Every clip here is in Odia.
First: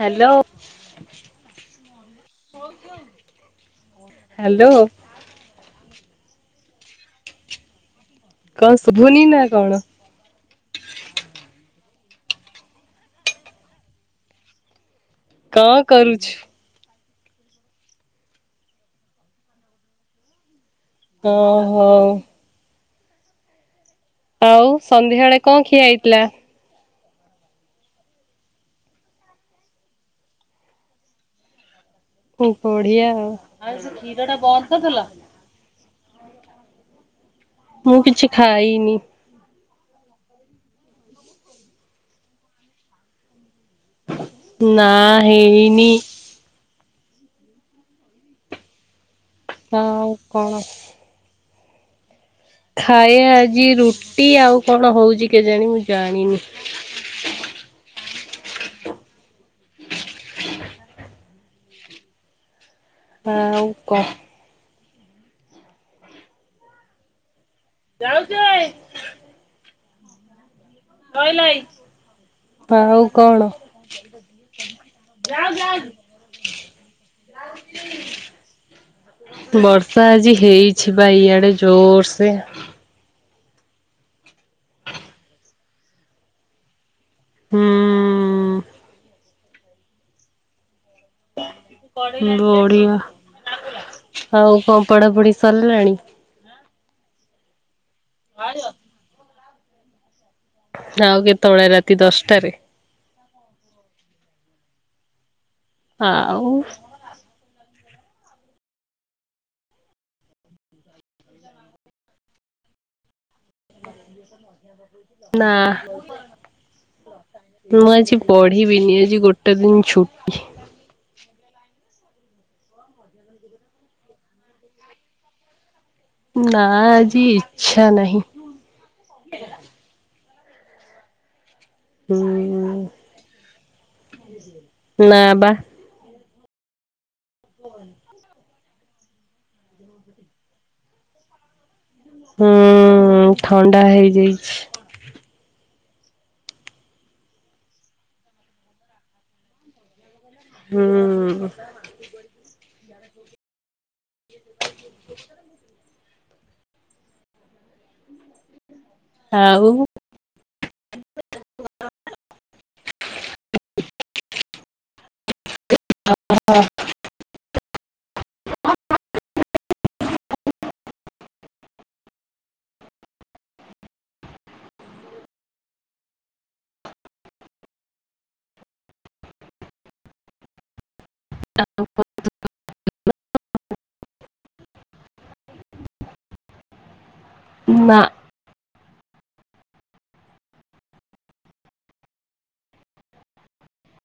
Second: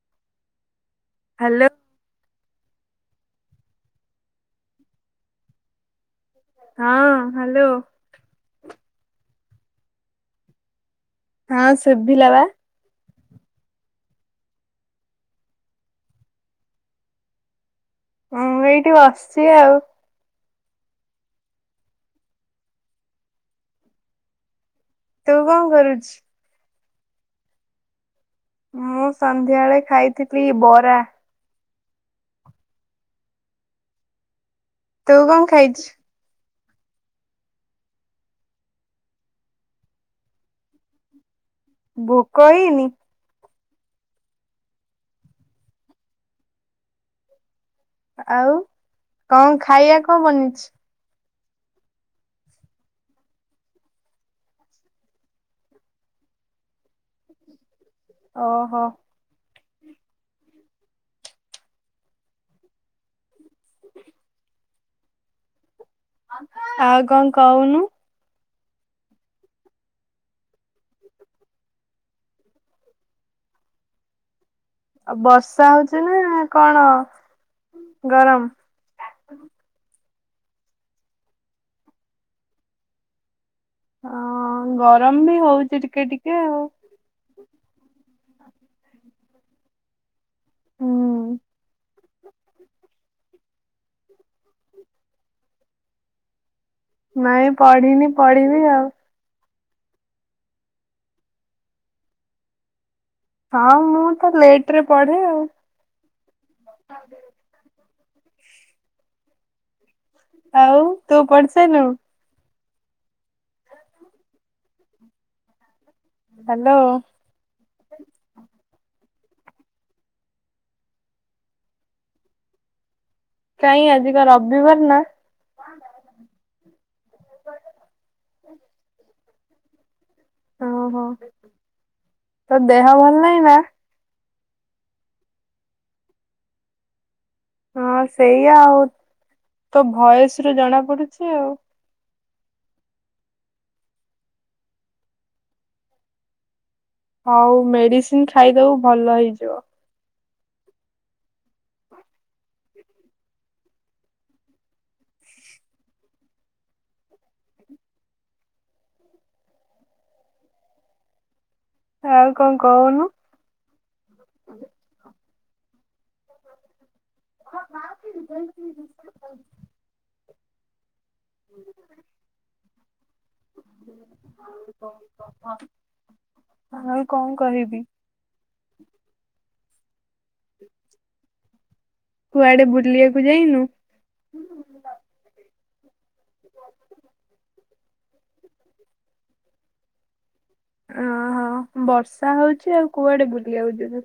ହ୍ୟାଲୋ। ହାଲୋ। ହ୍ୟାଲୋ। ହଁ ହ୍ୟାଲୋ। କଣ ଶୁଭୁନି ନା କଣ? ହଁ ଶୁଭିଲା ବା। କଣ କରୁଛୁ? ମୁଁ ଏଇଠି ବସିଛି ଆଉ। ଅ, ହଉ। ଆଉ ତୁ ସନ୍ଧ୍ୟାବେଳେ କଣ ଖିଆ କରୁଛୁ? ହେଇଥିଲା? ମୁଁ ସନ୍ଧ୍ୟାବେଳେ ଖାଇଥିଲି ବରା। ଆଉ ବଢିଆ। ତୁ କଣ ଖାଇଛୁ? ମୁଁ କିଛି ଖାଇନି। ଭୋକ ହେଇନି? ନା ହେଇନି। ଆଉ କଣ ଖାଇବା କଣ ବନିଛି? ଖାଇଆ ଆଜି ରୁଟି ଆଉ କଣ ହଉଛି କେଜାଣି ମୁଁ ଜାଣିନି। ଓହୋ। ଆଉ କ। ଆଉ କଣ କହୁନୁ? ଯାଉଚି। ସଇଲା ଏଇ ତ ଆଉ କଣ? ଆଉ ବର୍ଷା ହଉଛି ନା ଆଉ କଣ ଗରମ? ବର୍ଷା ଆଜି ହେଇଛି ବା ଇଆଡେ ଜୋର ସେ। ହଁ ଗରମ ବି ହଉଛି ଟିକେ ଟିକେ ଆଉ। ହୁଁ, ଉଁ, ହୁଁ। ବଢିଆ, ଆଉ କଣ ପଢାପଢି ସରଲାଣି? ନାଇଁ ପଢିନି ପଢିବି ଆଉ। ଯାଉ କେତେବଳେ ରାତି ଦଶଟାରେ? ହଁ ମୁଁ ତ ଲେଟ୍ ରେ ପଢେ ଆଉ। ହଁ ଆଉ ଆଉ ତୁ ପଢି ସାଇଲୁଣୁ? ନା। ହାଲୋ। ମୁଁ ଆଜି ପଢିବିନି ଆଜି ଗୋଟେ ଦିନ ଛୁଟି। କାଇଁ ଆଜି କଣ ରବିବାର ନା? ନା ଆଜି ଇଚ୍ଛା ନାହିଁ। ଓହୋ, ତୋ ହୁଁ ଦେହ ଭଲ ନାହିଁ ନା? ନା ବା। ହଁ ସେଇଆ ଆଉ ତୋ ଭଏସ୍ ରୁୁ ଜଣା ପଡୁଛି ଆଉ। ହୁଁ, ଉଁ, ଥଣ୍ଡା ହେଇଯାଇଛି। ହଉ ମେଡିସିନ ଖାଇଦବୁ ଭଲ ହେଇଯିବ। ହୁଁ। [unintelligible] ଆଉ। ଆଉ କଣ କହୁନୁ? [unintelligible] [unintelligible] [inaudible] ଆଉ କଣ କହିବି? [unintelligible] [inaudible] କୁଆଡେ ବୁଲିଆକୁ ଯାଇନୁ? ନା। ଆ ହ ବର୍ଷା ହଉଚି ଆଉ କୁଆଡେ ବୁଲିଆକୁ ଯିବୁ।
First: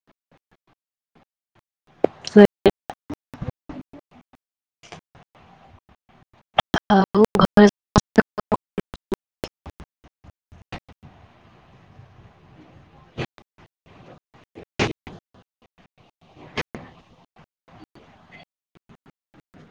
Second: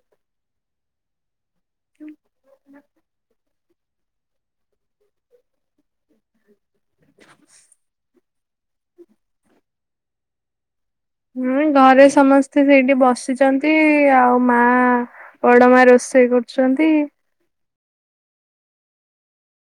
ଉଁ ସେ ଆ ଆଉ ଘରେ [inaudible] ହୁଁ ଘରେ ସମସ୍ତେ ସେଇଠି ବସିଚନ୍ତି ଆଉ ମା। ବଡ ମା ରୋଷେଇ କରୁଚନ୍ତି।